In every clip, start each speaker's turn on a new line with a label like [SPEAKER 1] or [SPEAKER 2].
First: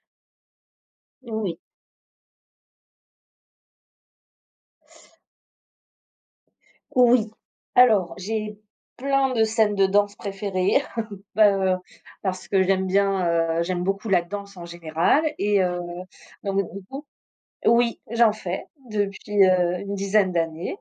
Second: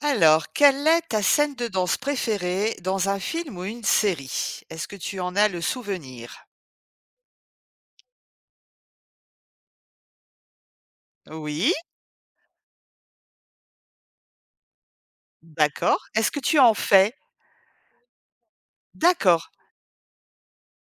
[SPEAKER 1] Alors, quelle est ta scène
[SPEAKER 2] Oui,
[SPEAKER 1] de danse préférée dans un film ou une série? Est-ce que tu en as le souvenir?
[SPEAKER 2] oui. Alors, j'ai plein de scènes de danse préférées,
[SPEAKER 1] Oui,
[SPEAKER 2] heu, parce que j'aime bien, j'aime beaucoup la danse en général et
[SPEAKER 1] d'accord. Est-ce que
[SPEAKER 2] donc
[SPEAKER 1] tu en
[SPEAKER 2] du coup
[SPEAKER 1] fais?
[SPEAKER 2] oui, j'en fais
[SPEAKER 1] D'accord.
[SPEAKER 2] depuis, une dizaine d'années,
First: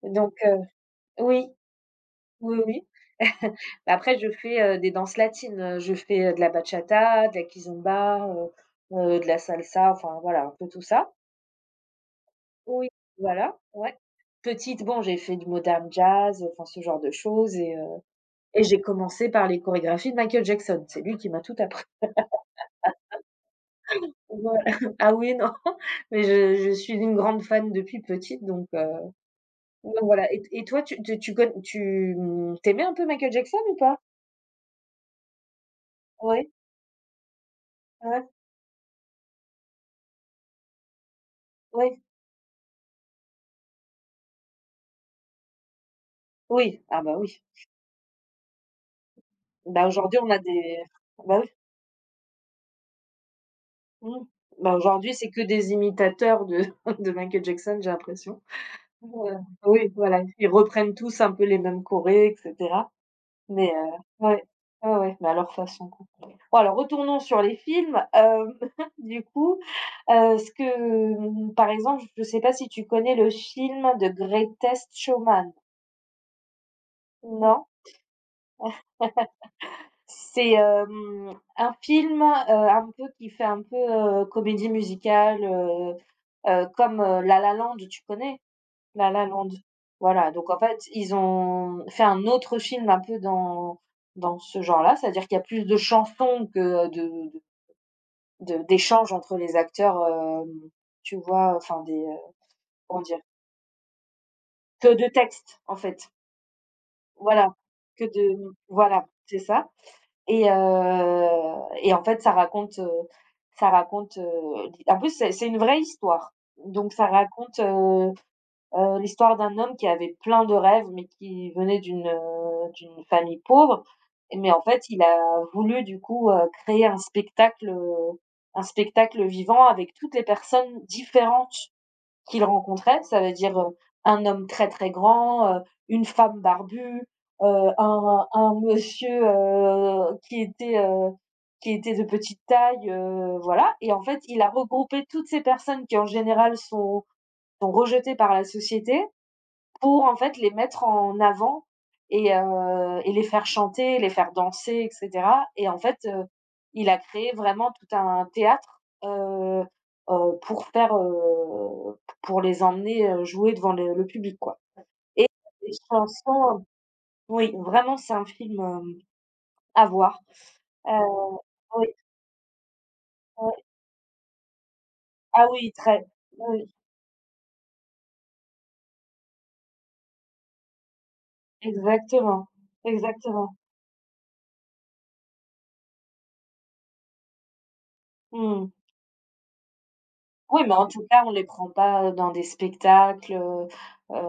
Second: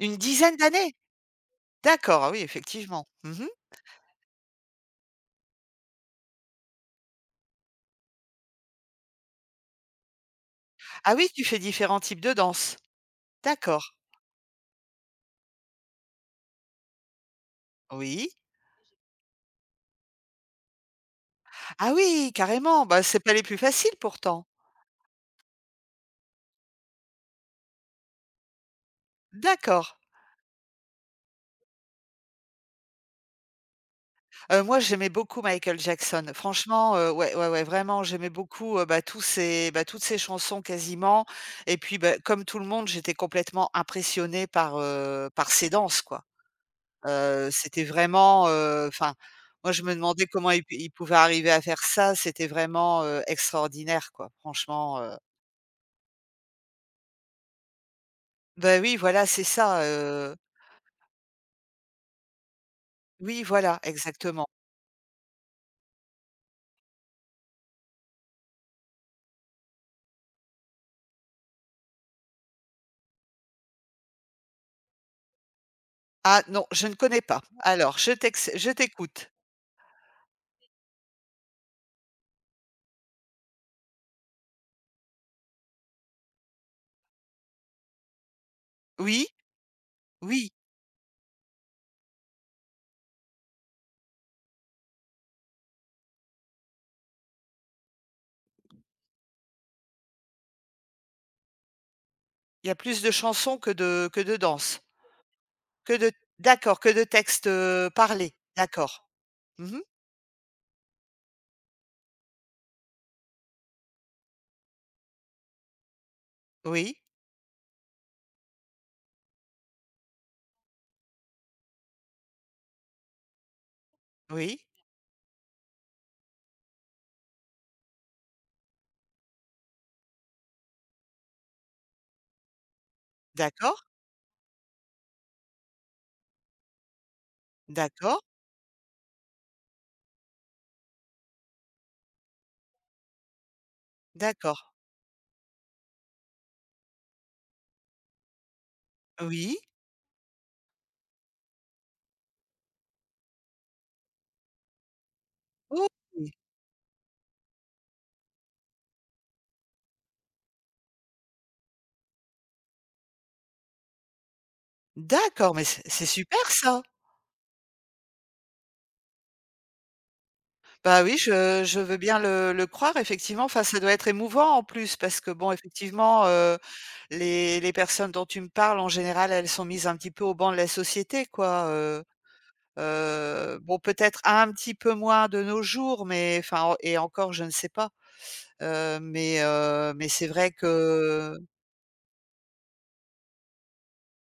[SPEAKER 1] Une
[SPEAKER 2] donc
[SPEAKER 1] dizaine
[SPEAKER 2] heu,
[SPEAKER 1] d'années?
[SPEAKER 2] oui,
[SPEAKER 1] D'accord, ah oui,
[SPEAKER 2] oui.
[SPEAKER 1] effectivement. Mhm.
[SPEAKER 2] Après je fais, des danses latines, je fais, de la bachata, de la kizomba, de la salsa, enfin voilà, un peu tout ça.
[SPEAKER 1] Ah oui, tu fais différents types de danse.
[SPEAKER 2] Oui, voilà,
[SPEAKER 1] D'accord.
[SPEAKER 2] ouais. Petite, bon, j'ai fait du modern jazz, enfin ce genre de choses.
[SPEAKER 1] Oui.
[SPEAKER 2] Et j'ai commencé par les chorégraphies de Michael Jackson. C'est lui qui m'a tout appris.
[SPEAKER 1] Ah oui, carrément. Bah, c'est pas les plus faciles pourtant.
[SPEAKER 2] Voilà. Ah oui, non, mais je suis une grande fan depuis petite
[SPEAKER 1] D'accord.
[SPEAKER 2] donc voilà. Et toi tu te tu con tu, tu un peu Michael Jackson ou pas?
[SPEAKER 1] Moi, j'aimais beaucoup Michael Jackson.
[SPEAKER 2] Oui,
[SPEAKER 1] Franchement, ouais, ouais, ouais, vraiment,
[SPEAKER 2] ouais,
[SPEAKER 1] j'aimais beaucoup, bah, toutes ces chansons quasiment et puis,
[SPEAKER 2] ouais,
[SPEAKER 1] bah, comme tout le monde, j'étais complètement impressionnée par ses danses, quoi.
[SPEAKER 2] oui. Ah bah oui.
[SPEAKER 1] C'était vraiment, enfin, moi, je
[SPEAKER 2] Bah,
[SPEAKER 1] me
[SPEAKER 2] aujourd'hui
[SPEAKER 1] demandais
[SPEAKER 2] on a
[SPEAKER 1] comment il
[SPEAKER 2] des,
[SPEAKER 1] il pouvait
[SPEAKER 2] bah oui,
[SPEAKER 1] arriver à faire ça. C'était vraiment, extraordinaire,
[SPEAKER 2] mmh.
[SPEAKER 1] quoi,
[SPEAKER 2] Bah,
[SPEAKER 1] franchement,
[SPEAKER 2] aujourd'hui c'est que des imitateurs de de Michael Jackson, j'ai l'impression.
[SPEAKER 1] bah, oui, voilà,
[SPEAKER 2] Voilà.
[SPEAKER 1] c'est ça,
[SPEAKER 2] Oui, voilà, ils reprennent tous un peu les mêmes chorés et cetera.
[SPEAKER 1] oui,
[SPEAKER 2] Mais
[SPEAKER 1] voilà,
[SPEAKER 2] heu, ouais,
[SPEAKER 1] exactement.
[SPEAKER 2] ouais, mais à leur façon, quoi. Bon alors retournons sur les films, du coup, ce que, par exemple, je sais pas si tu connais le film The Greatest Showman?
[SPEAKER 1] Ah non, je ne connais pas.
[SPEAKER 2] Non?
[SPEAKER 1] Alors je t'écoute.
[SPEAKER 2] C'est, un film, un peu qui fait un peu, comédie musicale, comme, La La Land, tu connais? La La
[SPEAKER 1] Oui?
[SPEAKER 2] Land. Voilà, donc
[SPEAKER 1] Oui.
[SPEAKER 2] en fait, ils ont fait un autre film un peu dans dans ce genre-là, c'est-à-dire qu'il y a plus de chansons que de d'échanges entre les acteurs, tu vois? Enfin des,
[SPEAKER 1] Il y a plus
[SPEAKER 2] comment
[SPEAKER 1] de
[SPEAKER 2] dire?
[SPEAKER 1] chansons que de danse?
[SPEAKER 2] Que de textes, en
[SPEAKER 1] Que
[SPEAKER 2] fait.
[SPEAKER 1] de D'accord, que de textes,
[SPEAKER 2] Voilà, que
[SPEAKER 1] parlés.
[SPEAKER 2] de voilà,
[SPEAKER 1] D'accord.
[SPEAKER 2] c'est ça.
[SPEAKER 1] Mmh.
[SPEAKER 2] Et heu et en fait, ça raconte, en plus, c'est une vraie histoire, donc
[SPEAKER 1] Oui,
[SPEAKER 2] ça raconte, l'histoire d'un homme qui avait plein de rêves, mais qui venait d'une, d'une famille pauvre et mais
[SPEAKER 1] oui.
[SPEAKER 2] en fait, il a voulu du coup, créer un spectacle vivant avec toutes les personnes différentes qu'il rencontrait. Ça veut dire,
[SPEAKER 1] D'accord,
[SPEAKER 2] un homme très, très grand, une femme barbue,
[SPEAKER 1] d'accord,
[SPEAKER 2] un monsieur, qui était, heu, qui était de petite taille, voilà. Et en fait, il a
[SPEAKER 1] d'accord.
[SPEAKER 2] regroupé toutes ces personnes qui en général sont sont rejetées par la société
[SPEAKER 1] Oui.
[SPEAKER 2] pour en fait les mettre en avant et les faire chanter, les faire danser et cetera. Et en
[SPEAKER 1] OK.
[SPEAKER 2] fait, il a créé vraiment tout un théâtre, pour faire, pour les emmener, jouer devant le public, quoi. Et
[SPEAKER 1] D'accord, mais
[SPEAKER 2] il
[SPEAKER 1] c'est super
[SPEAKER 2] chansons,
[SPEAKER 1] ça!
[SPEAKER 2] oui, vraiment c'est un film, à voir. Heu,
[SPEAKER 1] Bah, oui, je
[SPEAKER 2] oui,
[SPEAKER 1] veux bien le croire effectivement.
[SPEAKER 2] oui.
[SPEAKER 1] Enfin, ça doit être émouvant en plus parce que
[SPEAKER 2] Ah
[SPEAKER 1] bon,
[SPEAKER 2] oui, très
[SPEAKER 1] effectivement,
[SPEAKER 2] oui,
[SPEAKER 1] les personnes dont tu me parles, en général, elles sont mises un petit peu au banc de la société quoi,
[SPEAKER 2] exactement, exactement.
[SPEAKER 1] bon peut-être un petit peu moins de nos jours, mais enfin en et encore je ne sais pas.
[SPEAKER 2] Mmh.
[SPEAKER 1] Mais c'est vrai
[SPEAKER 2] Oui, mais en tout cas, on
[SPEAKER 1] que
[SPEAKER 2] les prend pas dans des spectacles, heu,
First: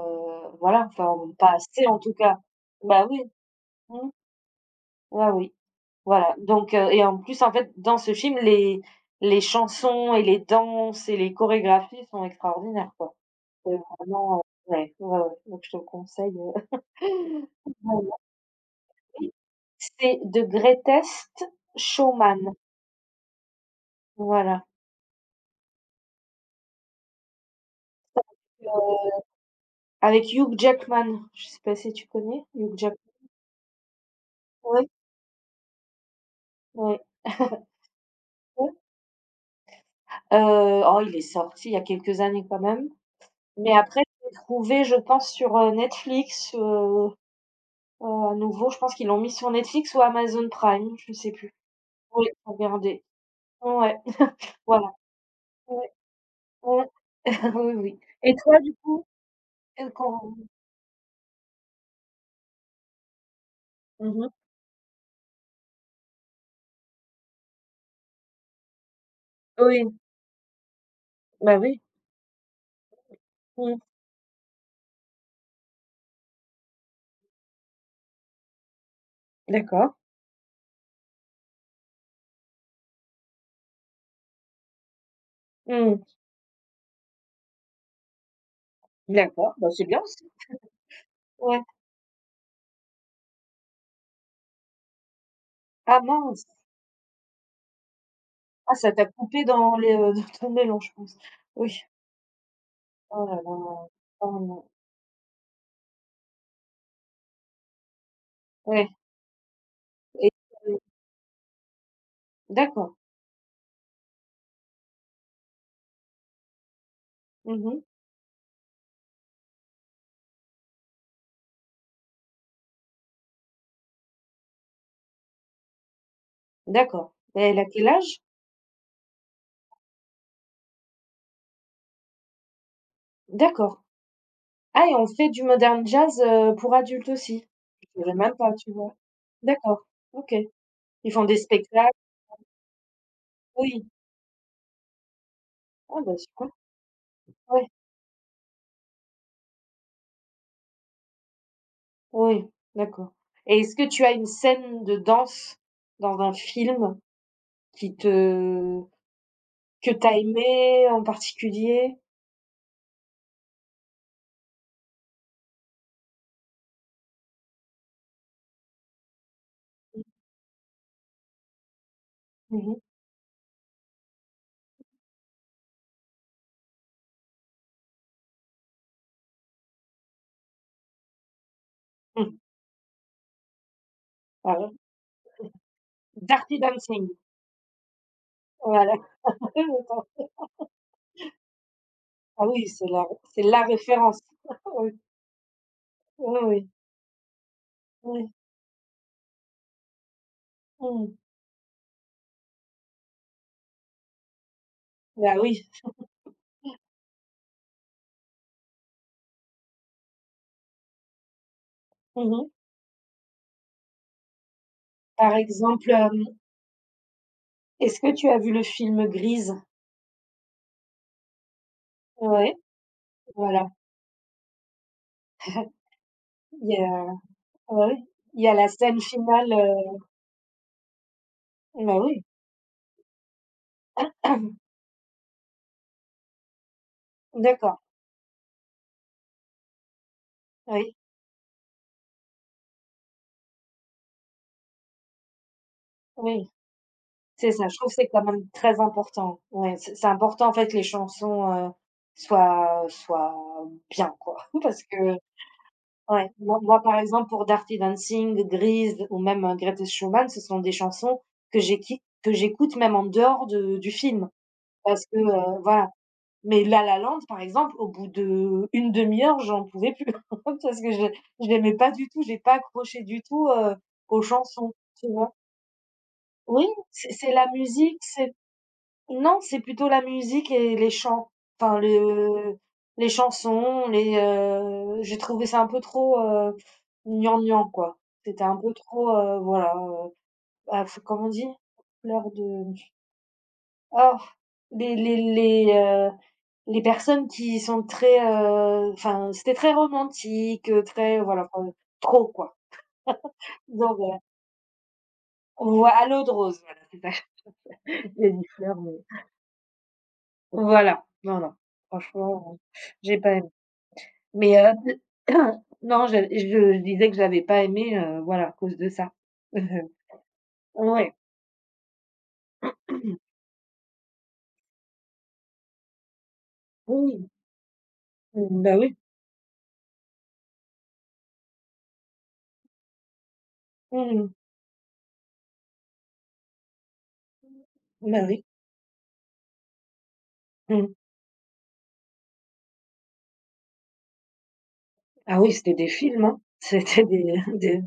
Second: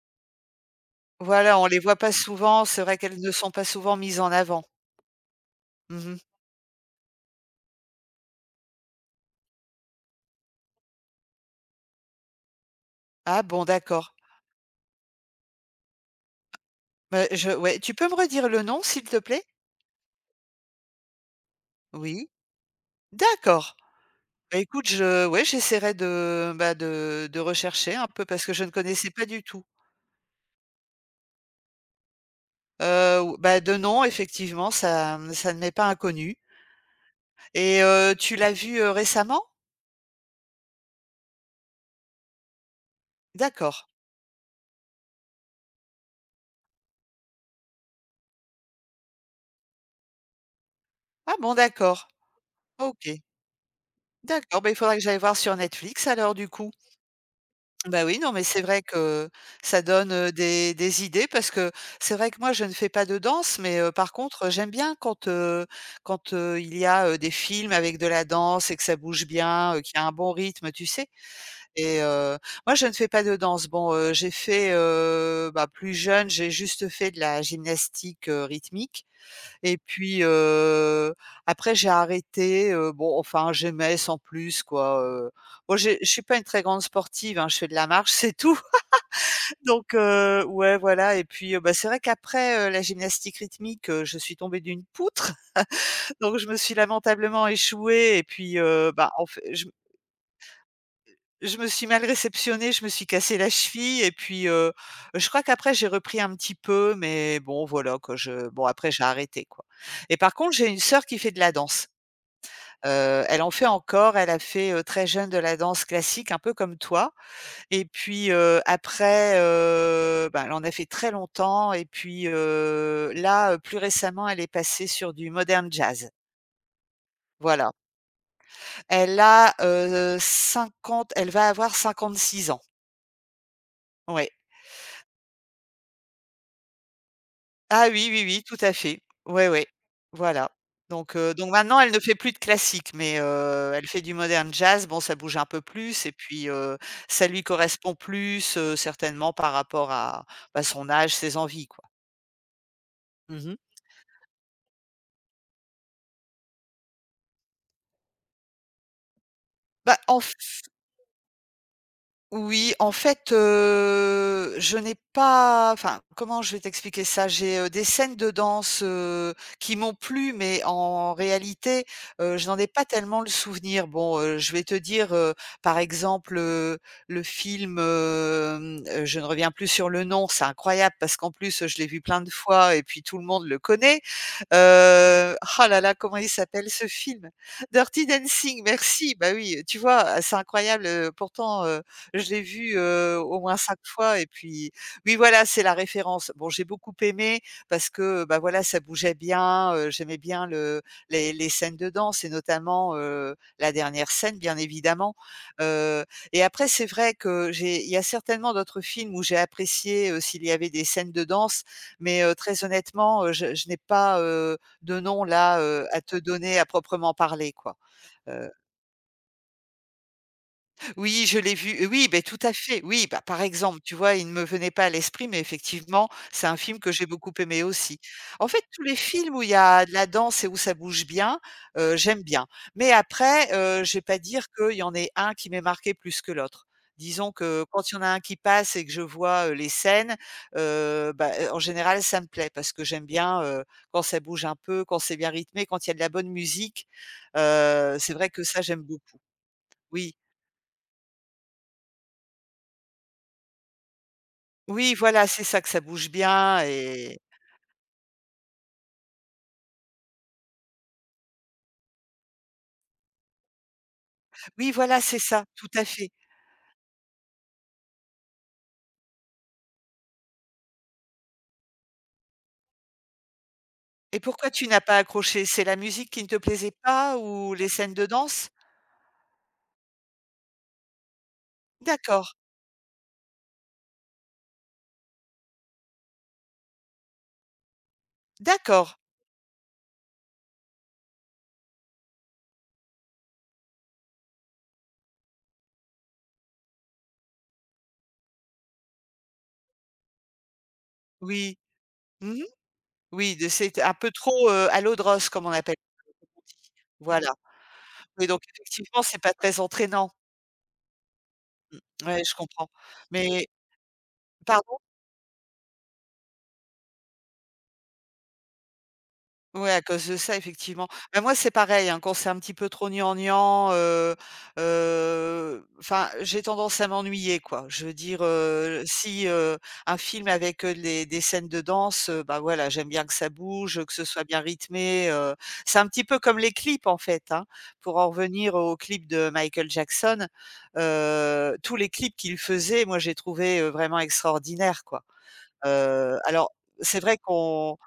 [SPEAKER 2] voilà, enfin, pas
[SPEAKER 1] voilà, on les
[SPEAKER 2] assez
[SPEAKER 1] voit
[SPEAKER 2] en
[SPEAKER 1] pas
[SPEAKER 2] tout cas.
[SPEAKER 1] souvent, c'est vrai
[SPEAKER 2] Bah
[SPEAKER 1] qu'elles
[SPEAKER 2] oui,
[SPEAKER 1] ne sont pas souvent
[SPEAKER 2] mmh,
[SPEAKER 1] mises en avant.
[SPEAKER 2] ouais, oui,
[SPEAKER 1] Mmh.
[SPEAKER 2] voilà, donc et en plus, en fait, dans ce film, les chansons et les danses et les chorégraphies sont extraordinaires, quoi.
[SPEAKER 1] Ah bon,
[SPEAKER 2] C'est
[SPEAKER 1] d'accord.
[SPEAKER 2] vraiment, ouais, donc je te le conseille,
[SPEAKER 1] Bah, je ouais,
[SPEAKER 2] Bah
[SPEAKER 1] tu peux me redire le nom, s'il te
[SPEAKER 2] oui,
[SPEAKER 1] plaît?
[SPEAKER 2] c'est The Greatest
[SPEAKER 1] Oui.
[SPEAKER 2] Showman,
[SPEAKER 1] D'accord. Bah,
[SPEAKER 2] voilà,
[SPEAKER 1] écoute, je ouais, j'essaierai de, bah, de rechercher un peu parce que je ne connaissais pas du tout.
[SPEAKER 2] avec Hugh Jackman. Je sais pas si tu connais Hugh Jack,
[SPEAKER 1] Ou bah, de nom, effectivement,
[SPEAKER 2] ouais,
[SPEAKER 1] ça ne m'est pas inconnu
[SPEAKER 2] ouais.
[SPEAKER 1] et tu l'as vu, récemment?
[SPEAKER 2] Oh, il est sorti il y a quelques années quand même, mais
[SPEAKER 1] D'accord.
[SPEAKER 2] après je l'ai trouvé je pense sur, Netflix, à nouveau je pense qu'ils l'ont mis sur Netflix ou Amazon Prime, je sais
[SPEAKER 1] Ah
[SPEAKER 2] plus.
[SPEAKER 1] bon, d'accord.
[SPEAKER 2] Oui, faut regarder.
[SPEAKER 1] OK.
[SPEAKER 2] Ouais,
[SPEAKER 1] D'accord, bah, il
[SPEAKER 2] voilà.
[SPEAKER 1] faudra que j'aille voir sur
[SPEAKER 2] Ouais,
[SPEAKER 1] Netflix alors du coup.
[SPEAKER 2] ouais. Oui, oui.
[SPEAKER 1] Bah, oui, non,
[SPEAKER 2] Et
[SPEAKER 1] mais
[SPEAKER 2] toi
[SPEAKER 1] c'est
[SPEAKER 2] du
[SPEAKER 1] vrai
[SPEAKER 2] coup,
[SPEAKER 1] que ça donne,
[SPEAKER 2] quand
[SPEAKER 1] des idées parce que c'est vrai que moi je ne fais pas de danse, mais par
[SPEAKER 2] mmh mh.
[SPEAKER 1] contre, j'aime bien quand, il y a, des films avec de la danse et que ça bouge bien,
[SPEAKER 2] Oui,
[SPEAKER 1] qu'il y a un bon rythme, tu sais?
[SPEAKER 2] bah, oui.
[SPEAKER 1] Et moi je ne fais pas de danse.
[SPEAKER 2] Mmh.
[SPEAKER 1] Bon, j'ai fait, bah, plus jeune, j'ai juste fait de la gymnastique, rythmique et
[SPEAKER 2] D'accord.
[SPEAKER 1] puis, après j'ai arrêté, bon enfin j'aimais sans plus quoi, Moi j'ai
[SPEAKER 2] Mmh.
[SPEAKER 1] je suis pas une très grande sportive, hein, je fais de la marche, c'est tout.
[SPEAKER 2] D'accord, bah, c'est
[SPEAKER 1] Donc
[SPEAKER 2] bien aussi.
[SPEAKER 1] ouais voilà et puis,
[SPEAKER 2] Ouais.
[SPEAKER 1] bah, c'est vrai qu'après, la gymnastique rythmique, je suis tombée d'une poutre,
[SPEAKER 2] Ah
[SPEAKER 1] donc je
[SPEAKER 2] mince!
[SPEAKER 1] me suis lamentablement échouée et puis,
[SPEAKER 2] Ah ça t'a
[SPEAKER 1] bah, en fait
[SPEAKER 2] coupé
[SPEAKER 1] je
[SPEAKER 2] dans les, dans ton mélange je pense.
[SPEAKER 1] je me
[SPEAKER 2] Oui.
[SPEAKER 1] suis mal réceptionnée, je me suis
[SPEAKER 2] Oh là
[SPEAKER 1] cassée la
[SPEAKER 2] là.
[SPEAKER 1] cheville et
[SPEAKER 2] Oh
[SPEAKER 1] puis,
[SPEAKER 2] non.
[SPEAKER 1] je crois qu'après j'ai repris un petit peu mais bon voilà quoi, je bon
[SPEAKER 2] Ouais
[SPEAKER 1] après j'ai arrêté quoi. Et
[SPEAKER 2] et
[SPEAKER 1] par contre j'ai une
[SPEAKER 2] heu,
[SPEAKER 1] sœur qui fait de la danse.
[SPEAKER 2] d'accord.
[SPEAKER 1] Elle en fait encore, elle a fait, très jeune de la danse classique, un peu comme toi
[SPEAKER 2] Mmh mh.
[SPEAKER 1] et puis, après, bah, elle en a fait très longtemps et puis, là, plus récemment, elle est passée sur du modern jazz.
[SPEAKER 2] D'accord. Elle a
[SPEAKER 1] Voilà.
[SPEAKER 2] quel âge?
[SPEAKER 1] Elle a, heu, 50 elle va avoir 56 ans.
[SPEAKER 2] D'accord.
[SPEAKER 1] Ouais.
[SPEAKER 2] Ah et on fait du modern jazz, pour adultes aussi?
[SPEAKER 1] Ah
[SPEAKER 2] Je
[SPEAKER 1] oui,
[SPEAKER 2] savais
[SPEAKER 1] oui,
[SPEAKER 2] même
[SPEAKER 1] oui,
[SPEAKER 2] pas,
[SPEAKER 1] tout
[SPEAKER 2] tu
[SPEAKER 1] à
[SPEAKER 2] vois?
[SPEAKER 1] fait. Ouais, ouais,
[SPEAKER 2] D'accord, OK.
[SPEAKER 1] voilà.
[SPEAKER 2] Ils
[SPEAKER 1] Donc
[SPEAKER 2] font
[SPEAKER 1] heu,
[SPEAKER 2] des
[SPEAKER 1] donc maintenant
[SPEAKER 2] spectacles?
[SPEAKER 1] elle ne fait plus de classique, mais elle
[SPEAKER 2] Oui.
[SPEAKER 1] fait du modern jazz. Bon, ça bouge un peu
[SPEAKER 2] Ah
[SPEAKER 1] plus et
[SPEAKER 2] bah,
[SPEAKER 1] puis,
[SPEAKER 2] super.
[SPEAKER 1] ça lui
[SPEAKER 2] Ouais,
[SPEAKER 1] correspond plus, certainement par rapport à, bah, son âge, ses envies, quoi.
[SPEAKER 2] oui, d'accord.
[SPEAKER 1] Mmh.
[SPEAKER 2] Et est-ce que tu as une scène de danse dans un film qui te que
[SPEAKER 1] Bah,
[SPEAKER 2] t'as
[SPEAKER 1] en
[SPEAKER 2] aimé en particulier?
[SPEAKER 1] Oui, en fait, je n'ai pas enfin, comment je vais t'expliquer ça? J'ai, des scènes de danse, qui m'ont plu, mais en réalité, je n'en
[SPEAKER 2] Mmh
[SPEAKER 1] ai
[SPEAKER 2] mh.
[SPEAKER 1] pas tellement le souvenir. Bon, je vais te dire, par exemple, le film, je ne reviens plus sur le nom, c'est incroyable parce qu'en plus, je l'ai vu plein de
[SPEAKER 2] Mmh.
[SPEAKER 1] fois et puis tout le monde le connaît.
[SPEAKER 2] Ah ouais.
[SPEAKER 1] Ah là là, comment il
[SPEAKER 2] Dirty
[SPEAKER 1] s'appelle ce
[SPEAKER 2] Dancing.
[SPEAKER 1] film? Dirty Dancing,
[SPEAKER 2] Voilà.
[SPEAKER 1] merci. Bah oui, tu vois? C'est incroyable, pourtant, je l'ai
[SPEAKER 2] Ah oui,
[SPEAKER 1] vu, au
[SPEAKER 2] c'est
[SPEAKER 1] moins
[SPEAKER 2] la
[SPEAKER 1] 5 fois
[SPEAKER 2] référence.
[SPEAKER 1] et puis
[SPEAKER 2] Oui.
[SPEAKER 1] oui, voilà, c'est la référence.
[SPEAKER 2] Oui,
[SPEAKER 1] Bon, j'ai
[SPEAKER 2] oui.
[SPEAKER 1] beaucoup aimé parce que,
[SPEAKER 2] Oui.
[SPEAKER 1] bah, voilà, ça bougeait bien, j'aimais bien le
[SPEAKER 2] Mmh.
[SPEAKER 1] les scènes de danse et notamment, la dernière scène, bien évidemment.
[SPEAKER 2] Bah oui.
[SPEAKER 1] Heu et après c'est vrai que j'ai il y a certainement d'autres films où j'ai apprécié, s'il y avait des scènes de danse mais,
[SPEAKER 2] Mmh.
[SPEAKER 1] très honnêtement, je n'ai pas, de nom
[SPEAKER 2] Par
[SPEAKER 1] là,
[SPEAKER 2] exemple,
[SPEAKER 1] à te donner à proprement parler quoi.
[SPEAKER 2] est-ce que tu as vu le film Grise?
[SPEAKER 1] Oui, je l'ai vu, oui, ben tout à
[SPEAKER 2] Ouais,
[SPEAKER 1] fait. Oui, bah, par
[SPEAKER 2] voilà,
[SPEAKER 1] exemple, tu vois, il ne me venait pas à l'esprit, mais effectivement, c'est un
[SPEAKER 2] il
[SPEAKER 1] film
[SPEAKER 2] y
[SPEAKER 1] que j'ai
[SPEAKER 2] a
[SPEAKER 1] beaucoup aimé
[SPEAKER 2] ouais,
[SPEAKER 1] aussi.
[SPEAKER 2] il
[SPEAKER 1] En
[SPEAKER 2] y a
[SPEAKER 1] fait,
[SPEAKER 2] la
[SPEAKER 1] tous les
[SPEAKER 2] scène
[SPEAKER 1] films où il
[SPEAKER 2] finale,
[SPEAKER 1] y a de la danse et où ça bouge bien,
[SPEAKER 2] bah,
[SPEAKER 1] j'aime
[SPEAKER 2] oui,
[SPEAKER 1] bien. Mais après, je vais pas dire qu'il y en ait un qui m'ait marqué plus que l'autre. Disons que
[SPEAKER 2] d'accord,
[SPEAKER 1] quand il y en a un qui passe et que je vois, les scènes,
[SPEAKER 2] oui,
[SPEAKER 1] en général, ça me plaît parce que j'aime bien, quand ça bouge un peu, quand c'est bien rythmé, quand il y a de la bonne
[SPEAKER 2] oui,
[SPEAKER 1] musique.
[SPEAKER 2] c'est ça. Je trouve que c'est
[SPEAKER 1] C'est
[SPEAKER 2] quand
[SPEAKER 1] vrai que
[SPEAKER 2] même
[SPEAKER 1] ça,
[SPEAKER 2] très
[SPEAKER 1] j'aime beaucoup.
[SPEAKER 2] important. Ouais, c'est
[SPEAKER 1] Oui.
[SPEAKER 2] important, en fait, que les chansons, soient soient bien, quoi, parce
[SPEAKER 1] Oui,
[SPEAKER 2] que
[SPEAKER 1] voilà, c'est ça, que ça bouge
[SPEAKER 2] ouais, moi
[SPEAKER 1] bien
[SPEAKER 2] moi, par
[SPEAKER 1] et
[SPEAKER 2] exemple, pour Dirty Dancing, Grise ou même, Greatest Showman, ce sont des chansons que j'équi que j'écoute même en dehors de du film
[SPEAKER 1] oui, voilà,
[SPEAKER 2] parce que,
[SPEAKER 1] c'est ça, tout à
[SPEAKER 2] voilà.
[SPEAKER 1] fait.
[SPEAKER 2] Mais La La Land, par exemple, au bout de une demi heure, j'en pouvais plus parce que je l'aimais pas du tout, j'ai pas accroché du tout,
[SPEAKER 1] Et
[SPEAKER 2] aux
[SPEAKER 1] pourquoi tu
[SPEAKER 2] chansons,
[SPEAKER 1] n'as pas
[SPEAKER 2] tu vois?
[SPEAKER 1] accroché? C'est la musique qui ne te
[SPEAKER 2] Oui,
[SPEAKER 1] plaisait pas
[SPEAKER 2] c'est la
[SPEAKER 1] ou les scènes
[SPEAKER 2] musique,
[SPEAKER 1] de
[SPEAKER 2] c'est
[SPEAKER 1] danse?
[SPEAKER 2] non, c'est plutôt la musique et les chants, enfin
[SPEAKER 1] D'accord,
[SPEAKER 2] le les chansons, les, j'ai trouvé ça un peu trop, gnangnan, quoi. C'était un peu
[SPEAKER 1] d'accord,
[SPEAKER 2] trop, voilà, bah, f comment on dit? Fleur de Oh, les les les, heu, les personnes qui sont très, enfin, c'était très romantique, très voilà,
[SPEAKER 1] oui.
[SPEAKER 2] enfin, trop
[SPEAKER 1] Mmh.
[SPEAKER 2] quoi.
[SPEAKER 1] Oui, de c'est un
[SPEAKER 2] Donc
[SPEAKER 1] peu
[SPEAKER 2] voilà.
[SPEAKER 1] trop, à l'eau de rose, comme on appelle,
[SPEAKER 2] Voi à l'eau de rose, voilà, c'est ça.
[SPEAKER 1] Voilà.
[SPEAKER 2] Il
[SPEAKER 1] Oui,
[SPEAKER 2] y a
[SPEAKER 1] donc
[SPEAKER 2] des fleurs, mais
[SPEAKER 1] effectivement, c'est pas très entraînant.
[SPEAKER 2] voilà. Non, non,
[SPEAKER 1] Ouais, je
[SPEAKER 2] franchement,
[SPEAKER 1] comprends.
[SPEAKER 2] j'ai pas
[SPEAKER 1] Mais
[SPEAKER 2] aimé. Mais
[SPEAKER 1] pardon?
[SPEAKER 2] heu, non, je disais que j'avais pas aimé, voilà, à cause de ça.
[SPEAKER 1] Ouais, à cause de ça, effectivement.
[SPEAKER 2] Ouais.
[SPEAKER 1] Bah, moi, c'est pareil, hein, quand c'est un petit peu trop gnangnan, enfin, j'ai tendance à
[SPEAKER 2] Oui,
[SPEAKER 1] m'ennuyer, quoi. Je veux dire,
[SPEAKER 2] mmh, bah oui.
[SPEAKER 1] si, un film avec, les des scènes de danse, bah, voilà, j'aime bien que ça bouge, que ce soit
[SPEAKER 2] Mmh.
[SPEAKER 1] bien rythmé, C'est un petit peu comme les clips, en fait, hein. Pour en
[SPEAKER 2] Bah oui.
[SPEAKER 1] revenir aux clips de Michael Jackson,
[SPEAKER 2] Mmh.
[SPEAKER 1] tous les clips qu'il faisait, moi, j'ai trouvé, vraiment extraordinaire, quoi.
[SPEAKER 2] Ah oui, c'était des films, hein.
[SPEAKER 1] Alors c'est
[SPEAKER 2] C'était
[SPEAKER 1] vrai
[SPEAKER 2] des
[SPEAKER 1] qu'on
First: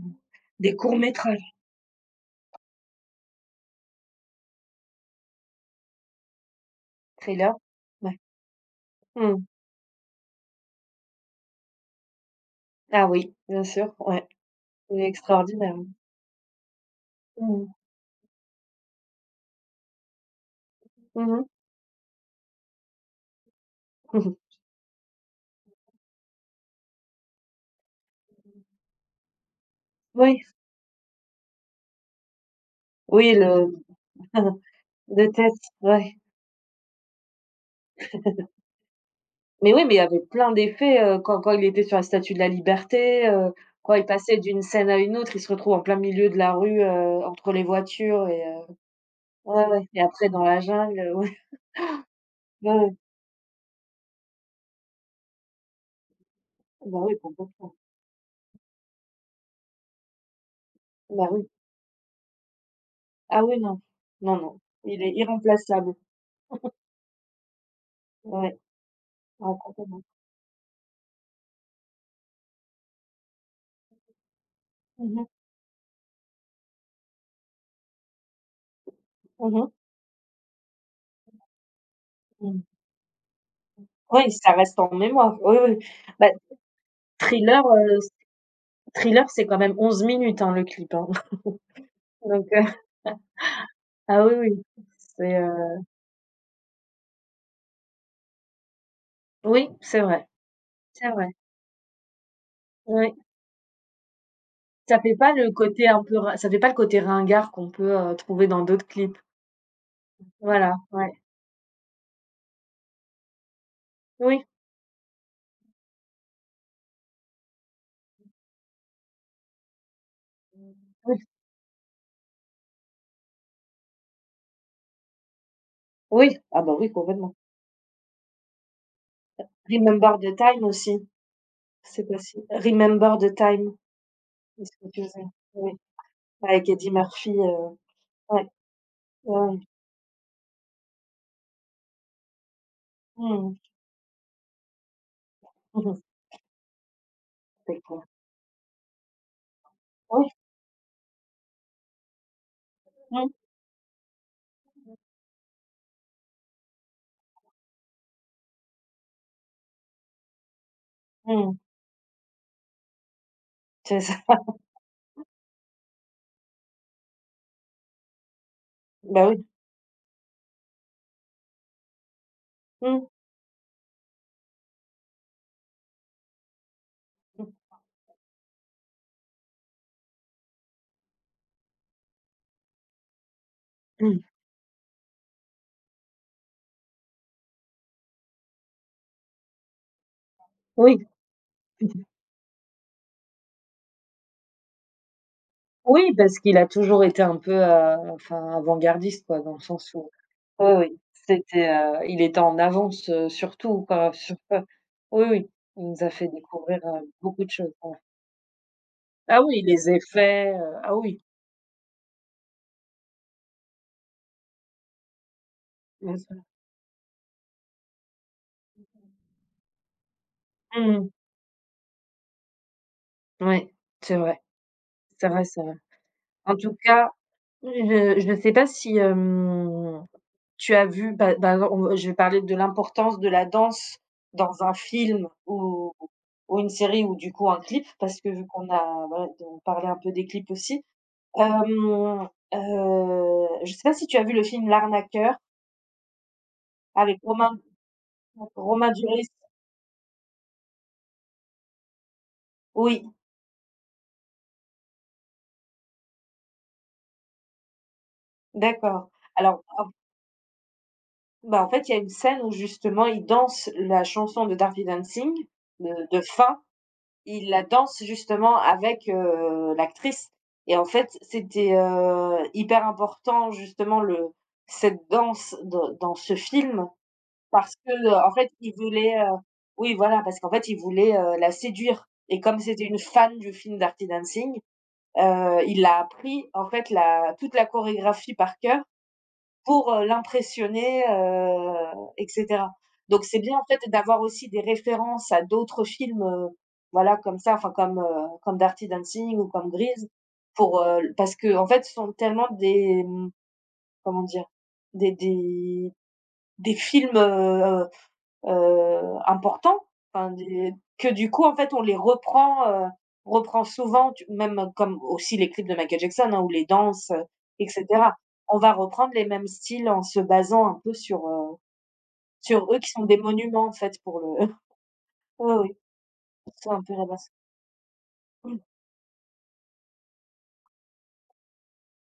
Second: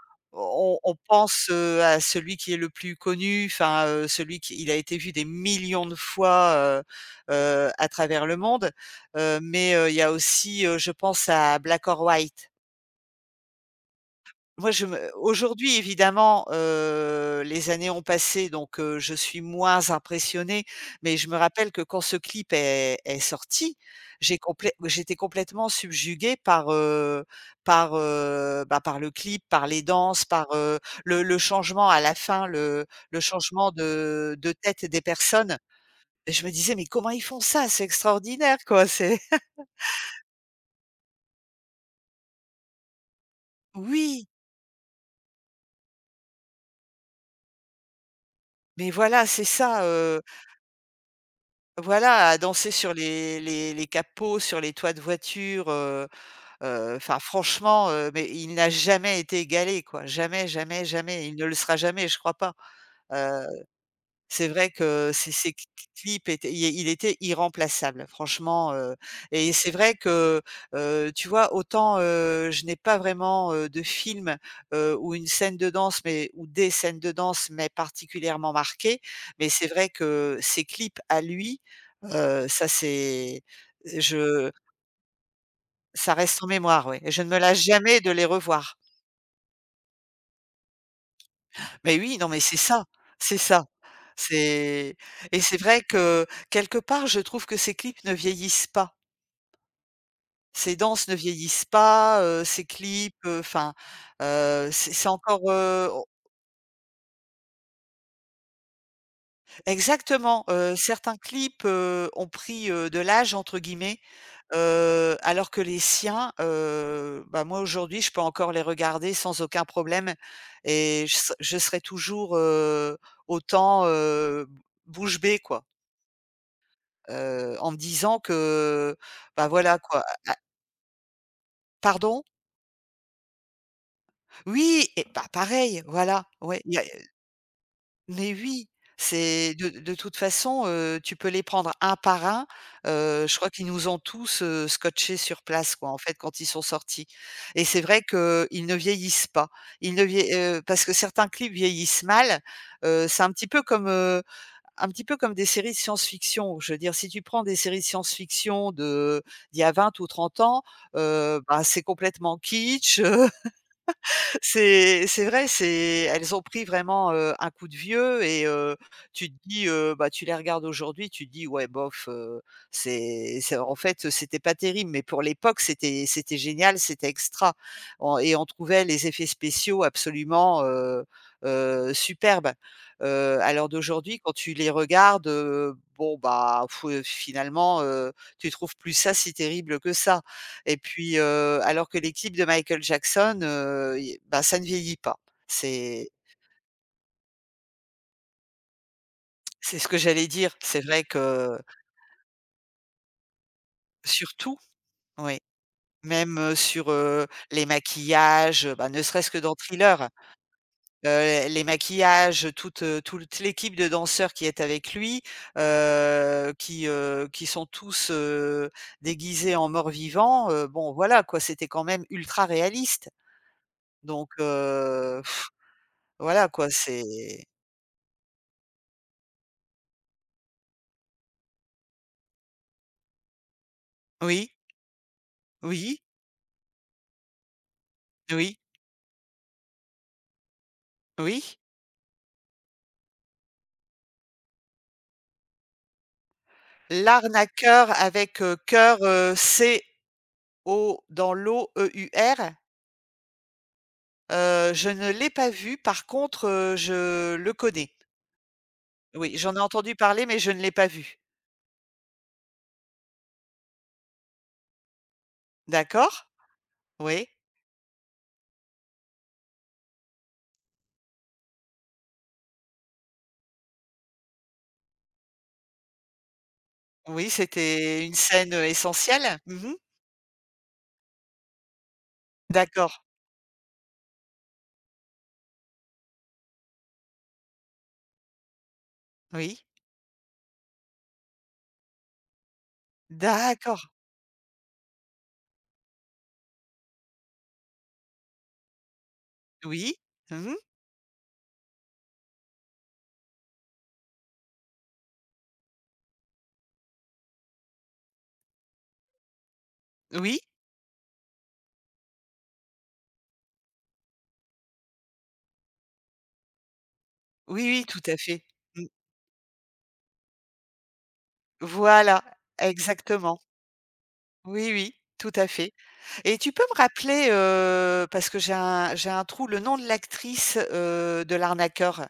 [SPEAKER 2] des
[SPEAKER 1] on
[SPEAKER 2] courts
[SPEAKER 1] pense,
[SPEAKER 2] métrages.
[SPEAKER 1] à celui qui est le plus connu, enfin, celui qui il a été vu des millions de fois, heu
[SPEAKER 2] Thriller?
[SPEAKER 1] à
[SPEAKER 2] Ouais.
[SPEAKER 1] travers le monde,
[SPEAKER 2] Mmh.
[SPEAKER 1] mais, il y a aussi, je pense à Black or White.
[SPEAKER 2] Ah oui, bien sûr, ouais.
[SPEAKER 1] Moi, je
[SPEAKER 2] Il est
[SPEAKER 1] me
[SPEAKER 2] extraordinaire.
[SPEAKER 1] aujourd'hui, évidemment,
[SPEAKER 2] Mmh.
[SPEAKER 1] les années ont passé, donc je suis moins impressionnée, mais je me
[SPEAKER 2] Mmh
[SPEAKER 1] rappelle que quand ce clip est sorti,
[SPEAKER 2] mh.
[SPEAKER 1] j'étais complètement subjuguée par le clip, par les danses,
[SPEAKER 2] Oui,
[SPEAKER 1] par, le changement à la fin, le
[SPEAKER 2] oui, le
[SPEAKER 1] changement de tête des
[SPEAKER 2] de tête,
[SPEAKER 1] personnes.
[SPEAKER 2] ouais.
[SPEAKER 1] Et je me disais: «Mais comment ils font ça? C'est extraordinaire, quoi, c'est.»
[SPEAKER 2] Mais oui, mais il y avait plein d'effets, quand quand il était sur la Statue de la Liberté, quand il
[SPEAKER 1] Oui,
[SPEAKER 2] passait d'une scène à une autre, il se retrouve en plein milieu de la rue, entre les voitures et
[SPEAKER 1] mais voilà, c'est
[SPEAKER 2] ouais,
[SPEAKER 1] ça,
[SPEAKER 2] ouais. Et après dans la jungle,
[SPEAKER 1] Voilà, à danser sur
[SPEAKER 2] ouais.
[SPEAKER 1] les capots, sur les toits de voiture,
[SPEAKER 2] Bah oui,
[SPEAKER 1] enfin
[SPEAKER 2] complètement.
[SPEAKER 1] franchement, mais il n'a jamais été égalé quoi. Jamais, jamais, jamais.
[SPEAKER 2] Bah
[SPEAKER 1] Il ne
[SPEAKER 2] oui.
[SPEAKER 1] le sera jamais, je crois pas.
[SPEAKER 2] Ah
[SPEAKER 1] Heu
[SPEAKER 2] oui, non. Non,
[SPEAKER 1] c'est
[SPEAKER 2] non,
[SPEAKER 1] vrai
[SPEAKER 2] il
[SPEAKER 1] que
[SPEAKER 2] est
[SPEAKER 1] ces ces c
[SPEAKER 2] irremplaçable.
[SPEAKER 1] clips étaient il était irremplaçable
[SPEAKER 2] Ouais,
[SPEAKER 1] franchement, et
[SPEAKER 2] ouais,
[SPEAKER 1] c'est vrai
[SPEAKER 2] complètement.
[SPEAKER 1] que, tu vois, autant, je n'ai pas vraiment, de film, ou
[SPEAKER 2] Mmh mh.
[SPEAKER 1] une scène de danse mais ou des scènes de danse mais particulièrement marquées, mais
[SPEAKER 2] Mmh
[SPEAKER 1] c'est
[SPEAKER 2] mh.
[SPEAKER 1] vrai que ces clips à lui,
[SPEAKER 2] Mmh.
[SPEAKER 1] ça c'est
[SPEAKER 2] Oui,
[SPEAKER 1] je
[SPEAKER 2] ça reste en mémoire. Oui, oui.
[SPEAKER 1] ça
[SPEAKER 2] Bah,
[SPEAKER 1] reste en mémoire, ouais et je ne me lasse
[SPEAKER 2] Thriller,
[SPEAKER 1] jamais
[SPEAKER 2] c
[SPEAKER 1] de les revoir.
[SPEAKER 2] Thriller, c'est quand même 11 minutes, hein, le clip, hein.
[SPEAKER 1] Mais oui, non mais
[SPEAKER 2] Donc
[SPEAKER 1] c'est
[SPEAKER 2] heu,
[SPEAKER 1] ça, c'est ça.
[SPEAKER 2] ah oui,
[SPEAKER 1] C'est
[SPEAKER 2] c'est,
[SPEAKER 1] Et c'est
[SPEAKER 2] heu
[SPEAKER 1] vrai que, quelque part, je trouve que ces clips ne vieillissent pas.
[SPEAKER 2] oui, c'est vrai,
[SPEAKER 1] Ces danses
[SPEAKER 2] c'est
[SPEAKER 1] ne
[SPEAKER 2] vrai.
[SPEAKER 1] vieillissent pas, ces clips,
[SPEAKER 2] Oui,
[SPEAKER 1] enfin, c'est
[SPEAKER 2] ça
[SPEAKER 1] c'est
[SPEAKER 2] fait pas
[SPEAKER 1] encore,
[SPEAKER 2] le côté un
[SPEAKER 1] on
[SPEAKER 2] peu rin ça fait pas le côté ringard qu'on peut, trouver dans d'autres clips.
[SPEAKER 1] exactement,
[SPEAKER 2] Voilà, ouais.
[SPEAKER 1] certains clips, ont pris, «de l'âge» entre guillemets,
[SPEAKER 2] Oui.
[SPEAKER 1] alors que les siens, bah, moi, aujourd'hui, je peux encore les regarder sans aucun problème et
[SPEAKER 2] Oui,
[SPEAKER 1] je serai toujours, autant, bouche bée, quoi,
[SPEAKER 2] oui, ah bah, oui, complètement.
[SPEAKER 1] en me disant que, bah, voilà, quoi.
[SPEAKER 2] Remember the Time aussi, c'est
[SPEAKER 1] Pardon?
[SPEAKER 2] possible. Remember the Time, est-ce
[SPEAKER 1] Oui
[SPEAKER 2] que
[SPEAKER 1] et
[SPEAKER 2] tu
[SPEAKER 1] bah,
[SPEAKER 2] sais? Oui,
[SPEAKER 1] pareil, voilà, ouais,
[SPEAKER 2] avec
[SPEAKER 1] il y a
[SPEAKER 2] Eddie Murphy,
[SPEAKER 1] mais
[SPEAKER 2] ouais,
[SPEAKER 1] oui, c'est
[SPEAKER 2] ouais.
[SPEAKER 1] de toute façon, tu peux les prendre un par un, je crois
[SPEAKER 2] Mmh
[SPEAKER 1] qu'ils nous ont tous, scotchés sur place,
[SPEAKER 2] mh.
[SPEAKER 1] quoi,
[SPEAKER 2] Mmh
[SPEAKER 1] en
[SPEAKER 2] mh.
[SPEAKER 1] fait, quand ils sont sortis et c'est
[SPEAKER 2] C'est
[SPEAKER 1] vrai
[SPEAKER 2] clair.
[SPEAKER 1] qu'ils ne vieillissent pas. Ils ne
[SPEAKER 2] Oui.
[SPEAKER 1] vieil parce que certains clips vieillissent mal, c'est
[SPEAKER 2] Mmh.
[SPEAKER 1] un petit peu comme, un petit peu comme des séries de science-fiction. Je veux dire, si tu prends des séries de science-fiction de d'il y a 20 ou 30 ans,
[SPEAKER 2] Mmh.
[SPEAKER 1] bah, c'est complètement kitsch.
[SPEAKER 2] C'est ça.
[SPEAKER 1] C'est vrai, c'est elles ont pris vraiment, un coup de vieux et
[SPEAKER 2] Bah,
[SPEAKER 1] tu te
[SPEAKER 2] oui.
[SPEAKER 1] dis, bah, tu les regardes aujourd'hui, tu te dis: «Ouais, bof,
[SPEAKER 2] Mmh.
[SPEAKER 1] c'est en fait, c'était pas terrible», mais pour l'époque, c'était génial, c'était extra. On Et on trouvait les effets spéciaux absolument, superbes. À l'heure d'aujourd'hui,
[SPEAKER 2] Mmh.
[SPEAKER 1] quand tu les regardes, bon, bah, finalement, tu trouves plus ça si terrible que ça. Et
[SPEAKER 2] Oui,
[SPEAKER 1] puis, alors que les clips de Michael Jackson, i bah, ça ne vieillit pas. C'est
[SPEAKER 2] oui, parce qu'il a toujours été un peu, enfin, avant-gardiste, quoi, dans le
[SPEAKER 1] c'est ce
[SPEAKER 2] sens
[SPEAKER 1] que
[SPEAKER 2] où
[SPEAKER 1] j'allais dire.
[SPEAKER 2] oui,
[SPEAKER 1] C'est
[SPEAKER 2] oui,
[SPEAKER 1] vrai que
[SPEAKER 2] c'était, il était en avance, sur tout, quoi, sur
[SPEAKER 1] surtout,
[SPEAKER 2] quoi oui,
[SPEAKER 1] oui,
[SPEAKER 2] oui, il nous a fait
[SPEAKER 1] même,
[SPEAKER 2] découvrir,
[SPEAKER 1] sur,
[SPEAKER 2] beaucoup de
[SPEAKER 1] les
[SPEAKER 2] choses, ouais.
[SPEAKER 1] maquillages, bah, ne serait-ce que
[SPEAKER 2] Ah
[SPEAKER 1] dans
[SPEAKER 2] oui, les
[SPEAKER 1] Thriller,
[SPEAKER 2] effets, ah oui,
[SPEAKER 1] les maquillages, toute l'équipe de danseurs qui est avec lui,
[SPEAKER 2] bien sûr.
[SPEAKER 1] qui sont tous, déguisés en morts-vivants,
[SPEAKER 2] Mmh
[SPEAKER 1] bon,
[SPEAKER 2] mh.
[SPEAKER 1] voilà, quoi, c'était quand même ultra réaliste.
[SPEAKER 2] Ouais, c'est
[SPEAKER 1] Donc,
[SPEAKER 2] vrai, c'est vrai, c'est vrai.
[SPEAKER 1] voilà,
[SPEAKER 2] En
[SPEAKER 1] quoi,
[SPEAKER 2] tout cas,
[SPEAKER 1] c'est
[SPEAKER 2] je sais pas si, hem tu as vu, bah bah, on je vais parler de l'importance de la danse
[SPEAKER 1] oui?
[SPEAKER 2] dans un film
[SPEAKER 1] Oui,
[SPEAKER 2] ou une série ou du coup un clip parce que vu
[SPEAKER 1] oui,
[SPEAKER 2] qu'on a voilà, on parlait un peu des clips aussi.
[SPEAKER 1] oui.
[SPEAKER 2] Hem, je sais pas si tu as vu le film L'arnaqueur avec Romain
[SPEAKER 1] L'arnaqueur avec,
[SPEAKER 2] Romain
[SPEAKER 1] cœur,
[SPEAKER 2] Duris?
[SPEAKER 1] C-O dans l'O E-U-R,
[SPEAKER 2] Oui,
[SPEAKER 1] je ne l'ai pas vu. Par contre, je le connais.
[SPEAKER 2] d'accord.
[SPEAKER 1] Oui, j'en ai
[SPEAKER 2] Alors, en
[SPEAKER 1] entendu parler, mais je ne l'ai pas vu.
[SPEAKER 2] bah, en fait, il y a une scène où justement il danse la chanson de Darby Dancing, de
[SPEAKER 1] D'accord.
[SPEAKER 2] fin.
[SPEAKER 1] Oui,
[SPEAKER 2] Il la danse justement avec, l'actrice et en fait, c'était, hyper important justement le cette danse dans dans ce film
[SPEAKER 1] oui,
[SPEAKER 2] parce que,
[SPEAKER 1] c'était une
[SPEAKER 2] en fait,
[SPEAKER 1] scène,
[SPEAKER 2] il voulait,
[SPEAKER 1] essentielle. Mmh.
[SPEAKER 2] oui, voilà, parce qu'en fait, il voulait, la séduire et comme c'était
[SPEAKER 1] D'accord.
[SPEAKER 2] une fan du film Dirty Dancing, il a appris en fait la toute la chorégraphie par cœur
[SPEAKER 1] Oui.
[SPEAKER 2] pour, l'impressionner, et cetera. Donc c'est bien, en fait,
[SPEAKER 1] D'accord.
[SPEAKER 2] d'avoir aussi des références à d'autres films, voilà, comme ça, enfin comme, comme Dirty Dancing ou comme
[SPEAKER 1] Oui.
[SPEAKER 2] Grease
[SPEAKER 1] Mmh.
[SPEAKER 2] pour, parce que en fait, ce sont tellement des, comment dire? Des des des films, importants, enfin
[SPEAKER 1] Oui.
[SPEAKER 2] des que du coup, en fait, on les reprend, reprend souvent tu même comme aussi les clips de Michael Jackson, hein, ou les danses,
[SPEAKER 1] Oui,
[SPEAKER 2] et
[SPEAKER 1] oui, tout
[SPEAKER 2] cetera.
[SPEAKER 1] à fait.
[SPEAKER 2] On va
[SPEAKER 1] Mmh.
[SPEAKER 2] reprendre les mêmes styles en se basant un peu sur,
[SPEAKER 1] Voilà,
[SPEAKER 2] sur eux qui sont des
[SPEAKER 1] exactement.
[SPEAKER 2] monuments, en fait, pour le
[SPEAKER 1] Oui, oui, tout à
[SPEAKER 2] oui,
[SPEAKER 1] fait.
[SPEAKER 2] oui,
[SPEAKER 1] Et tu peux
[SPEAKER 2] c'est
[SPEAKER 1] me
[SPEAKER 2] un peu la
[SPEAKER 1] rappeler,
[SPEAKER 2] base.
[SPEAKER 1] parce que j'ai un trou, le nom de l'actrice, de L'Arnaqueur?